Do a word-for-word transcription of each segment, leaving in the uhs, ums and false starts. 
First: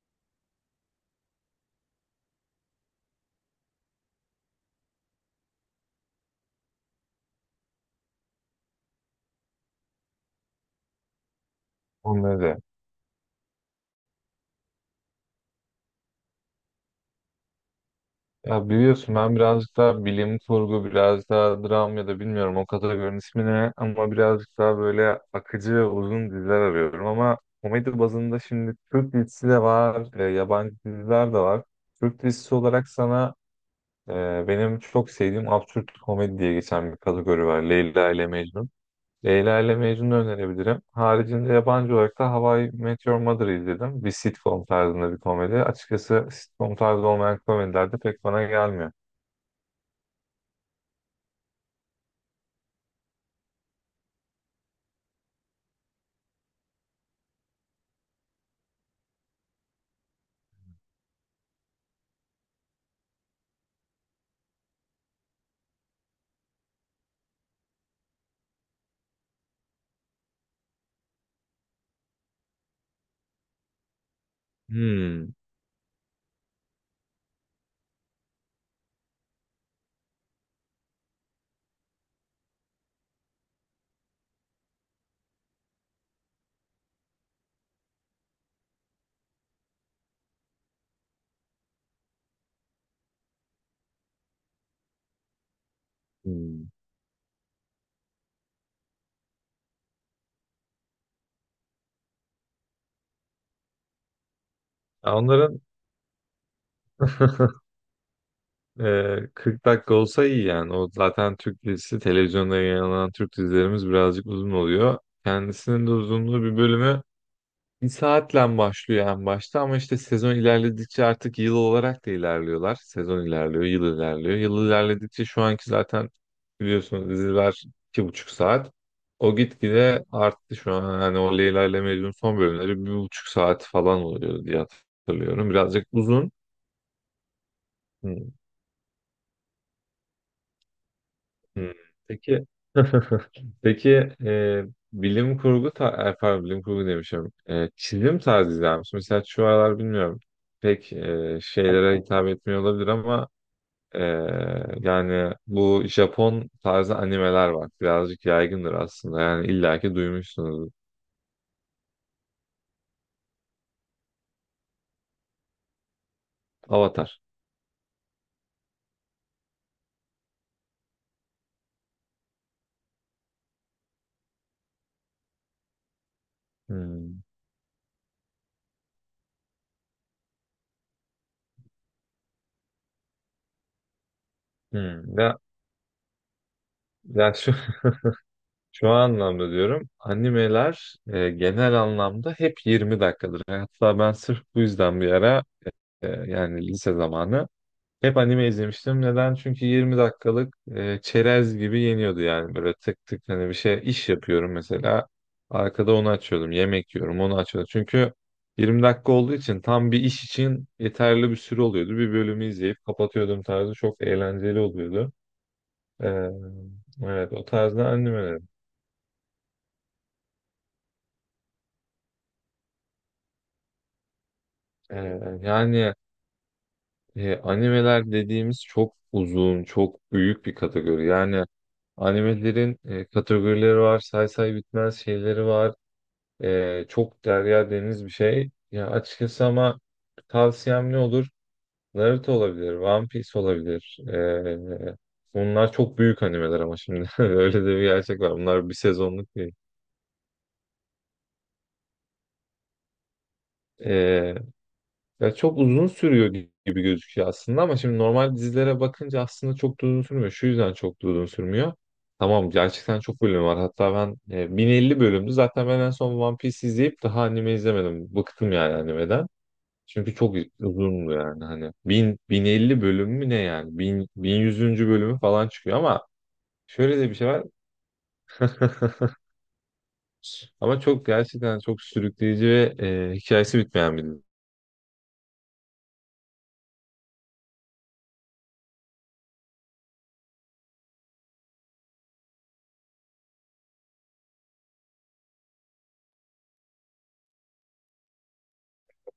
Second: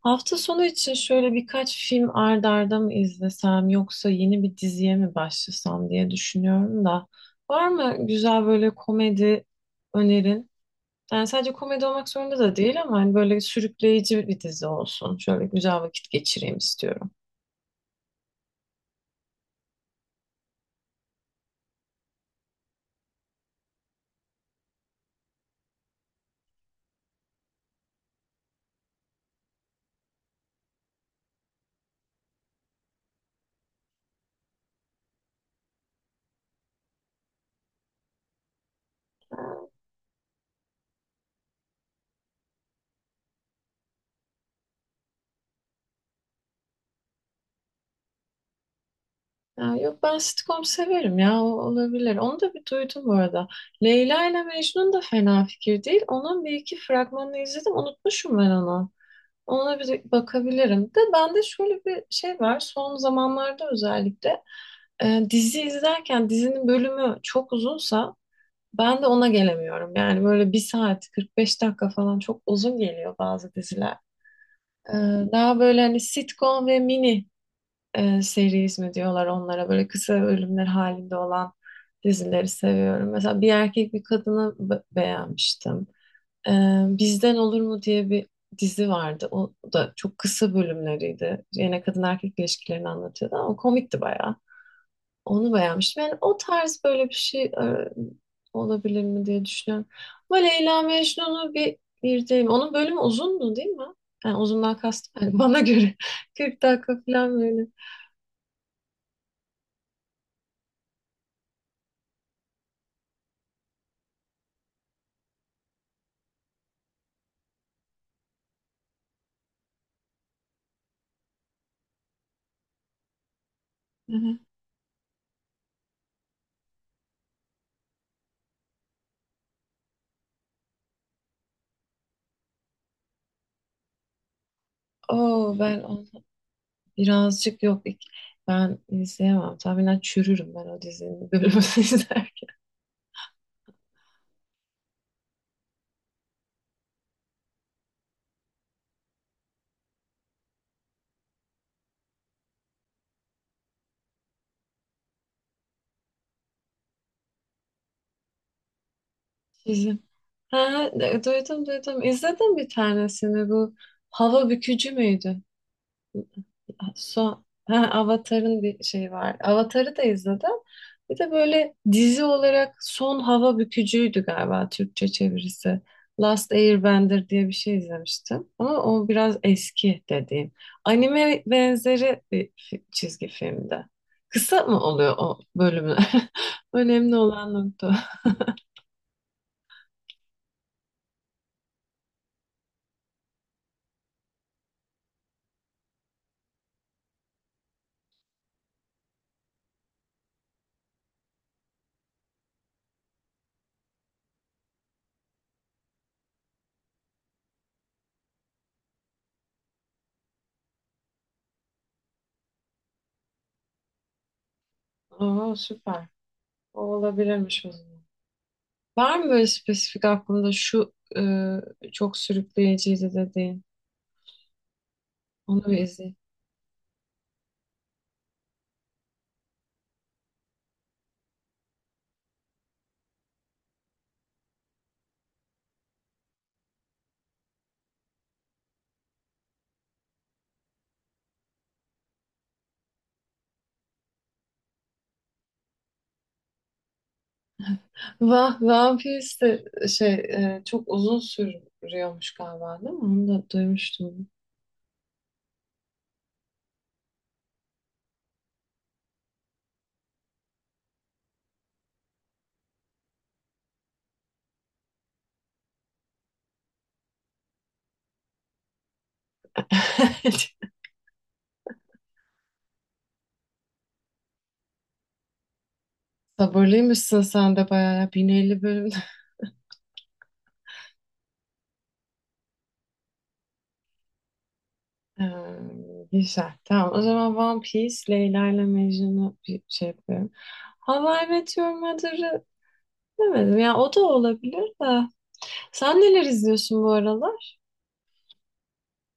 Hafta sonu için şöyle birkaç film ard arda mı izlesem yoksa yeni bir diziye mi başlasam diye düşünüyorum da. Var mı güzel böyle komedi önerin? Yani sadece komedi olmak zorunda da Onları. değil ama hani böyle sürükleyici bir dizi olsun. Şöyle güzel vakit geçireyim istiyorum. Ya biliyorsun ben birazcık daha bilim kurgu, biraz daha dram ya da bilmiyorum o kategorinin ismi ne ama birazcık daha böyle akıcı ve uzun diziler arıyorum ama komedi bazında şimdi Türk dizisi de var, e, yabancı diziler de var. Türk dizisi olarak sana e, benim çok sevdiğim absürt komedi diye geçen bir kategori var. Leyla ile Mecnun. Leyla ile Mecnun'u önerebilirim. Haricinde yabancı olarak da How I Met Your Mother'ı izledim. Bir sitcom tarzında bir komedi. Açıkçası sitcom tarzı olmayan komediler de pek bana gelmiyor. Ya yok ben sitcom severim ya o olabilir. Onu da bir duydum bu arada. Leyla ile Mecnun da fena fikir değil. Onun bir iki fragmanını izledim. Unutmuşum ben onu. Ona bir bakabilirim. De bende şöyle bir şey var. Son zamanlarda özellikle e, dizi izlerken dizinin bölümü çok uzunsa ben de ona gelemiyorum. Yani böyle bir saat kırk beş dakika falan çok uzun geliyor bazı diziler. E, Hmm. Daha böyle hani sitcom ve mini e, series mi diyorlar onlara böyle kısa bölümler halinde olan dizileri seviyorum. Mesela Bir Erkek Bir Kadını be- beğenmiştim. Ee, Bizden Olur mu diye bir dizi vardı. O da çok kısa bölümleriydi. Yine kadın erkek ilişkilerini anlatıyordu ama komikti bayağı. Onu beğenmiştim. Yani o Hmm. tarz böyle bir şey e, olabilir mi diye düşünüyorum. Ama Leyla Mecnun'u bir izleyeyim. Onun bölümü uzundu değil mi? Yani uzundan Ya kastım, yani bana Onların göre kırk dakika falan böyle. e, kırk dakika olsa iyi yani. O zaten Türk dizisi, televizyonda yayınlanan Türk dizilerimiz birazcık uzun oluyor. Kendisinin de uzunluğu bir bölümü Bir saatle başlıyor en başta ama işte sezon ilerledikçe artık yıl olarak da ilerliyorlar. Sezon ilerliyor, yıl Hı ilerliyor. hı. Yıl ilerledikçe şu anki zaten biliyorsunuz diziler iki buçuk saat. O gitgide arttı şu an. Hani o Leyla ile Mecnun son bölümleri bir buçuk saat falan oluyor diye hatırlıyorum. Oo, ben Birazcık onu uzun. birazcık yok. İk- ben izleyemem. Tahminen çürürüm ben o dizinin bölümünü Hmm, Peki izlerken. peki e, bilim kurgu ta e, pardon, bilim kurgu demişim. E, çizim tarzı izler misin? Mesela şu aralar bilmiyorum. Pek e, şeylere hitap etmiyor olabilir ama e, yani bu Japon tarzı animeler var. Birazcık yaygındır aslında. Yani illaki Sizin. duymuşsunuz. Ha, e, duydum, duydum. İzledim bir tanesini bu. Hava bükücü müydü? Avatar. Son, ha, Avatar'ın bir şeyi var. Avatar'ı da izledim. Bir de böyle dizi olarak Son Hava Bükücü'ydü galiba Türkçe çevirisi. Last Hmm. Airbender diye bir şey izlemiştim. Ama o biraz eski dediğim. Anime benzeri bir fi- çizgi filmde. Kısa mı Hmm. oluyor o Ya, bölümler? Önemli ya şu, olan nokta. şu anlamda diyorum. Animeler e, genel anlamda hep yirmi dakikadır. Hatta ben sırf bu yüzden bir ara Ee, yani lise zamanı. Hep anime izlemiştim. Neden? Çünkü yirmi dakikalık e, çerez gibi yeniyordu yani böyle tık tık hani bir şey iş yapıyorum mesela. Arkada onu açıyordum. Yemek yiyorum onu açıyordum. Çünkü yirmi dakika olduğu için tam bir iş için yeterli bir süre oluyordu. Bir bölümü izleyip kapatıyordum tarzı çok eğlenceli oluyordu. O. Oo, süper. Ee, O evet o olabilirmiş o tarzda zaman. animelerim. Var mı böyle spesifik aklında şu e, çok sürükleyiciydi dediğin? Ee, Onu bir yani izleyeyim. E, animeler dediğimiz çok uzun, çok büyük bir kategori. Yani animelerin e, kategorileri var, say say bitmez şeyleri var. E, çok derya deniz bir şey. Ya açıkçası ama tavsiyem ne olur? Naruto olabilir, One Piece olabilir. E, bunlar çok büyük animeler ama şimdi öyle de bir gerçek var. Va Bunlar bir Vampires sezonluk değil. de e, şey e, çok uzun sürüyormuş galiba değil mi? Onu da duymuştum. E, Ya çok uzun sürüyor gibi gözüküyor aslında ama şimdi normal dizilere bakınca aslında çok da uzun sürmüyor. Şu yüzden çok da uzun sürmüyor. Tamam gerçekten çok bölüm var. Hatta ben e, bin elli bölümdü. Zaten ben en son One Piece izleyip daha anime izlemedim. Bıktım yani animeden. Çünkü çok uzundu yani hani. bin, bin elli bölüm mü ne yani? bin, bin yüz. bölümü falan çıkıyor ama şöyle de bir Sabırlıymışsın şey var. sen de bayağı ya. bin elli bölüm. Ama çok gerçekten çok sürükleyici ve e, hikayesi bitmeyen bir dizi. Ee, Güzel. Tamam o zaman One Piece, Leyla ile Mecnun'u bir şey yapıyorum. How I Met Your Mother'ı demedim. Ya o da olabilir de. Sen neler izliyorsun bu aralar?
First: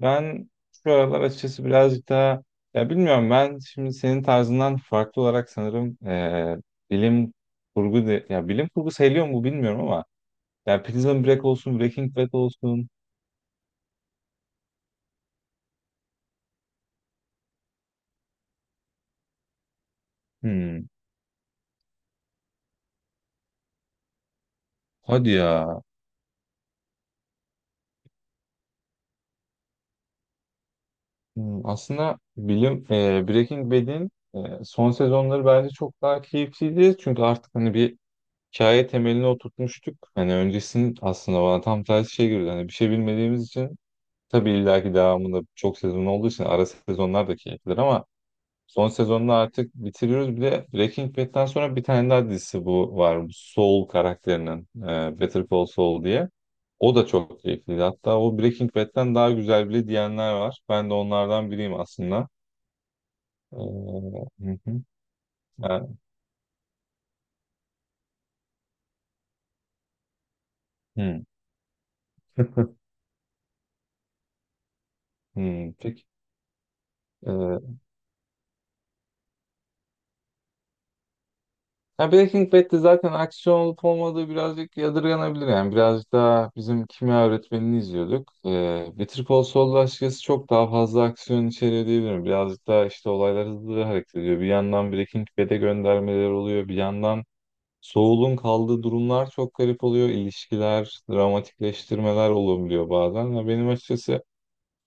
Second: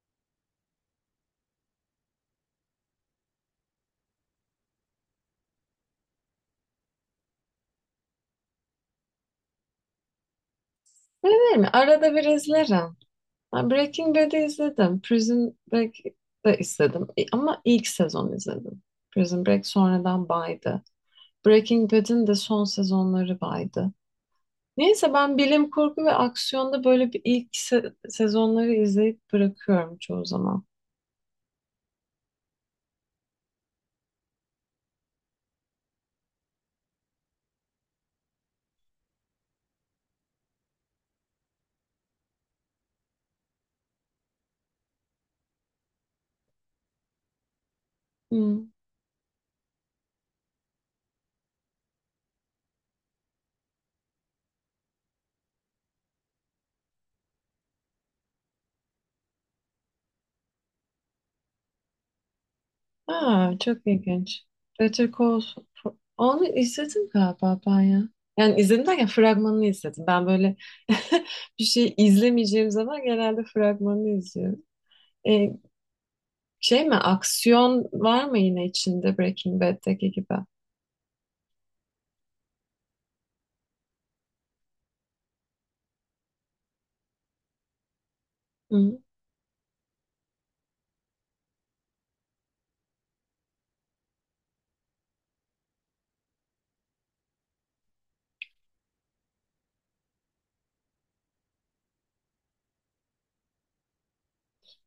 Ben şu aralar açıkçası birazcık daha ya bilmiyorum ben şimdi senin tarzından farklı olarak sanırım eee, bilim kurgu de, ya bilim kurgu sayılıyor mu bilmiyorum ama ya Prison Öyle Break değil mi? olsun Arada Breaking bir Bad olsun. izlerim. Ben Breaking Bad'i izledim. Prison Break'i de izledim. E, Ama ilk sezon izledim. Prison Break sonradan baydı. Hmm, Breaking Bad'in de son sezonları baydı. Neyse hadi ben bilim ya. kurgu ve aksiyonda böyle bir ilk se- sezonları izleyip bırakıyorum çoğu zaman. Hmm, aslında bilim eee, Breaking Bad'in eee, son sezonları bence çok daha keyifliydi çünkü artık hani bir hikaye temelini oturtmuştuk hani öncesinin aslında bana tam tersi şey görüyordu hani bir şey bilmediğimiz için. Tabii illaki devamında çok sezon olduğu için ara sezonlar da keyiflidir ama Hmm. son sezonunu artık bitiriyoruz. Bir de Breaking Bad'den sonra bir tane daha dizisi bu var. Bu Saul karakterinin e, Better Call Saul diye. O da çok keyifliydi. Hatta o Breaking Bad'den daha güzel bile diyenler var. Ben de onlardan biriyim aslında. Ee, Aa, çok ilginç. Hı hı. Better Call Ha, Saul, onu izledim galiba ben ya. Yani izledim derken fragmanını izledim. Ben böyle hı. bir şey izlemeyeceğim zaman genelde fragmanını izliyorum. E, Hmm, peki. Şey mi, E, aksiyon var mı yine içinde Breaking Bad'deki gibi? Ya Breaking Bad'de zaten aksiyon olup olmadığı birazcık yadırganabilir yani. Birazcık daha bizim kimya öğretmenini izliyorduk. Ee, Hı. Better Call Saul'da açıkçası çok daha fazla aksiyon içeriyor diyebilirim. Birazcık daha işte olaylar hızlı hareket ediyor. Bir yandan Breaking Bad'e göndermeler oluyor. Bir yandan Saul'un kaldığı durumlar çok garip oluyor. İlişkiler, dramatikleştirmeler olabiliyor bazen. Ya benim açıkçası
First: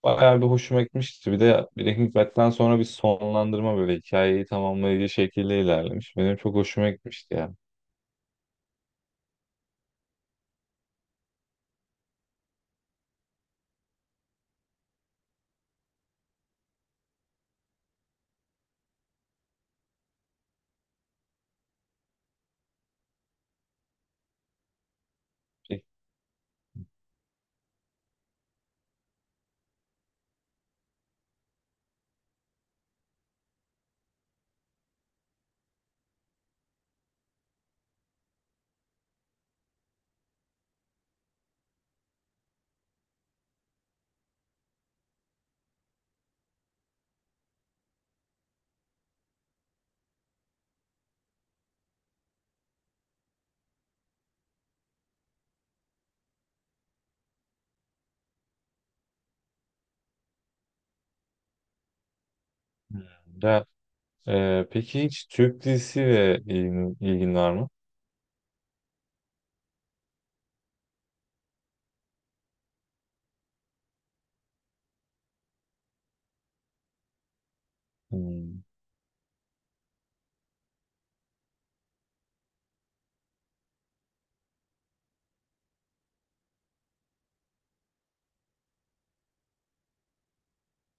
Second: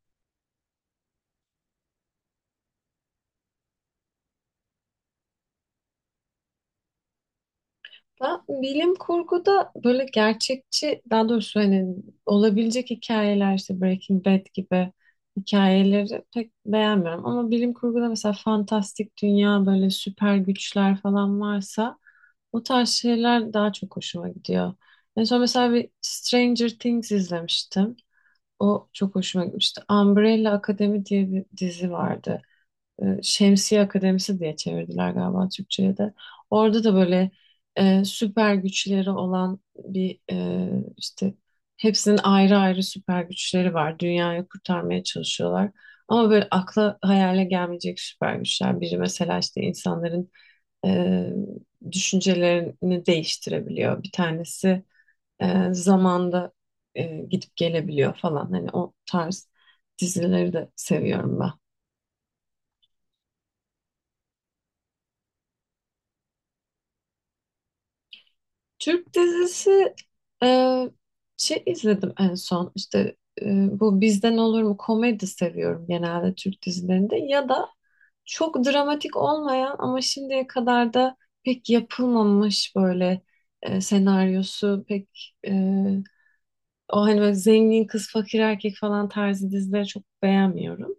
bayağı bir hoşuma gitmişti. Bir de Breaking Bad'den sonra bir sonlandırma böyle hikayeyi tamamlayıcı şekilde ilerlemiş. Benim çok hoşuma gitmişti ya. Ben bilim kurguda böyle gerçekçi, daha doğrusu hani olabilecek hikayeler, işte Breaking Bad gibi hikayeleri pek beğenmiyorum. Ama bilim kurguda mesela fantastik dünya, böyle süper güçler falan varsa o tarz şeyler daha çok hoşuma gidiyor. En son mesela bir Stranger Things izlemiştim. O çok hoşuma gitmişti. Umbrella Academy diye bir dizi vardı, e, Şemsiye Akademisi diye çevirdiler galiba Türkçe'ye de. Orada da böyle e, süper güçleri olan bir, e, işte hepsinin ayrı ayrı süper güçleri var. Dünyayı kurtarmaya çalışıyorlar. Ama böyle akla hayale gelmeyecek süper güçler. Biri mesela işte insanların e, düşüncelerini değiştirebiliyor. Bir tanesi e, zamanda e, gidip gelebiliyor falan. Hani o tarz dizileri de seviyorum ben. Ya, e, peki hiç Türk dizisiyle ilgin, ilgin var mı? Türk dizisi, e, şey izledim en son, işte e, bu Bizden Olur mu. Komedi seviyorum genelde Türk dizilerinde, ya da Hmm. çok dramatik olmayan ama şimdiye kadar da pek yapılmamış böyle e, senaryosu pek e, o hani böyle zengin kız fakir erkek falan tarzı dizileri çok beğenmiyorum.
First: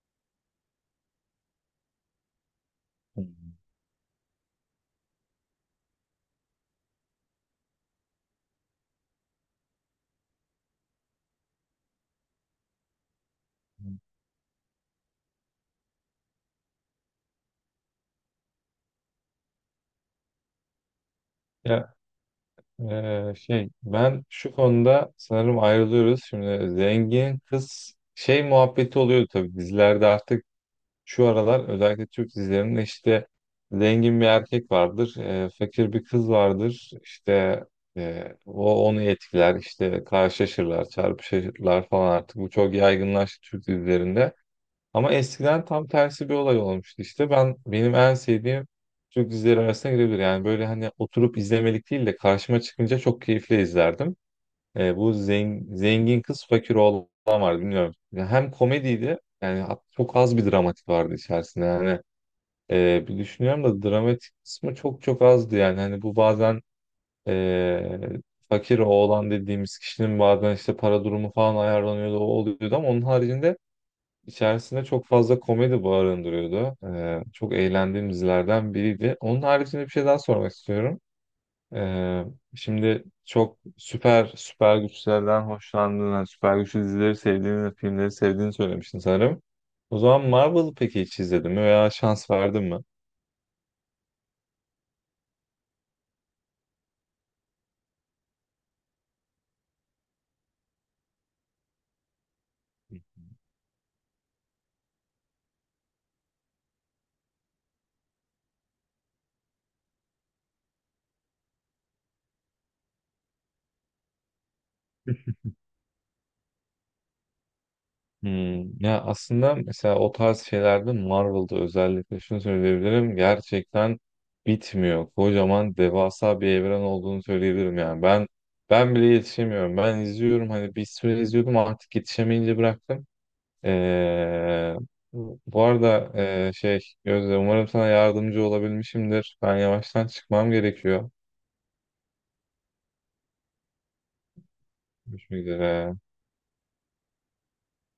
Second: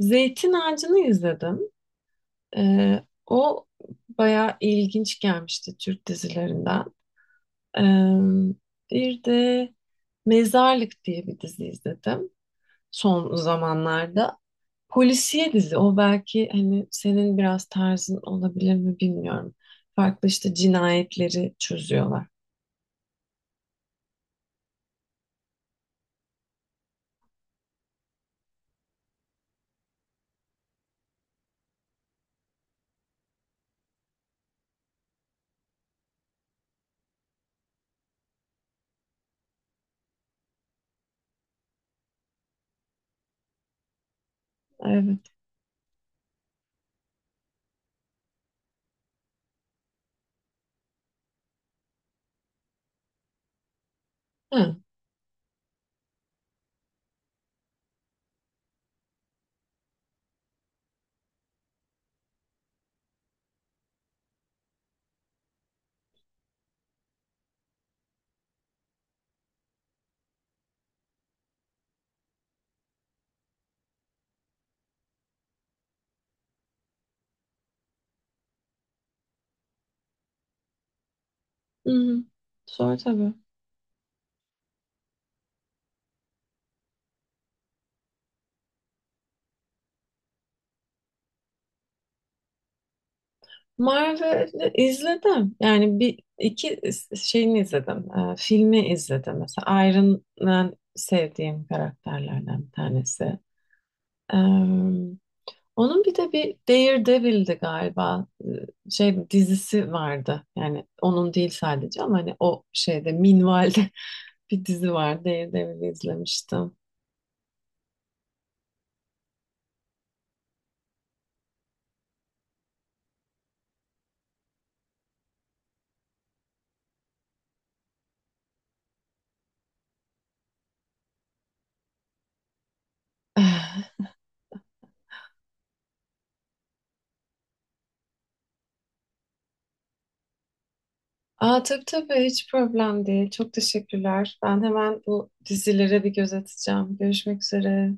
Zeytin Ağacı'nı izledim. E, o bayağı ilginç gelmişti Türk dizilerinden. Ee, Bir de Mezarlık diye bir dizi izledim son zamanlarda. Polisiye dizi o, belki hani senin biraz tarzın olabilir mi bilmiyorum. Farklı işte cinayetleri Ya çözüyorlar. e, şey ben şu konuda sanırım ayrılıyoruz. Şimdi zengin kız şey muhabbeti oluyor tabii dizilerde artık şu aralar özellikle Türk dizilerinde işte zengin bir erkek vardır, e, fakir bir kız vardır. İşte e, o onu etkiler, işte karşılaşırlar, çarpışırlar falan artık. Bu çok yaygınlaştı Türk dizilerinde. Ama Evet. eskiden tam tersi bir olay olmuştu işte. Ben benim en sevdiğim Türk dizileri arasına girebilir. Yani böyle hani oturup izlemelik değil de karşıma çıkınca çok keyifle izlerdim. Ha. Ee, bu zengin, zengin kız fakir oğlan vardı bilmiyorum. Ya hem komediydi yani hat- çok az bir dramatik vardı içerisinde. Yani e, bir düşünüyorum da dramatik kısmı çok çok azdı yani. Hani bu bazen e, fakir oğlan dediğimiz kişinin bazen işte para durumu falan ayarlanıyordu o oluyordu ama onun haricinde İçerisinde çok fazla komedi barındırıyordu. Ee, çok eğlendiğim dizilerden biriydi. Onun haricinde bir şey daha sormak istiyorum. Hı hı. Ee, Sonra Şimdi tabii. çok süper süper güçlerden hoşlandığını, süper güçlü dizileri sevdiğini, filmleri sevdiğini söylemiştin sanırım. O zaman Marvel'ı peki hiç izledin mi veya şans verdin mi? Marvel'ı izledim. Yani bir iki şeyini izledim. Ee, filmi izledim. Mesela Iron Man sevdiğim karakterlerden bir tanesi. Ee, Onun bir de bir Daredevil'di galiba. Ee, Şey dizisi vardı. Yani onun değil sadece ama hani o şeyde minvalde bir dizi var. Daredevil'i izlemiştim. Hmm, ya aslında mesela o tarz şeylerde Marvel'da özellikle şunu söyleyebilirim gerçekten bitmiyor. Kocaman devasa bir evren olduğunu söyleyebilirim yani. Ben ben bile yetişemiyorum. Ben izliyorum hani bir süre izliyordum artık yetişemeyince bıraktım. Ee, Bu arada e, şey Gözde umarım sana yardımcı olabilmişimdir. Ben yavaştan çıkmam gerekiyor. Aa, tabii tabii, hiç problem değil. Çok teşekkürler. Ben hemen bu Görüşmek üzere. dizilere bir göz atacağım. Görüşmek üzere.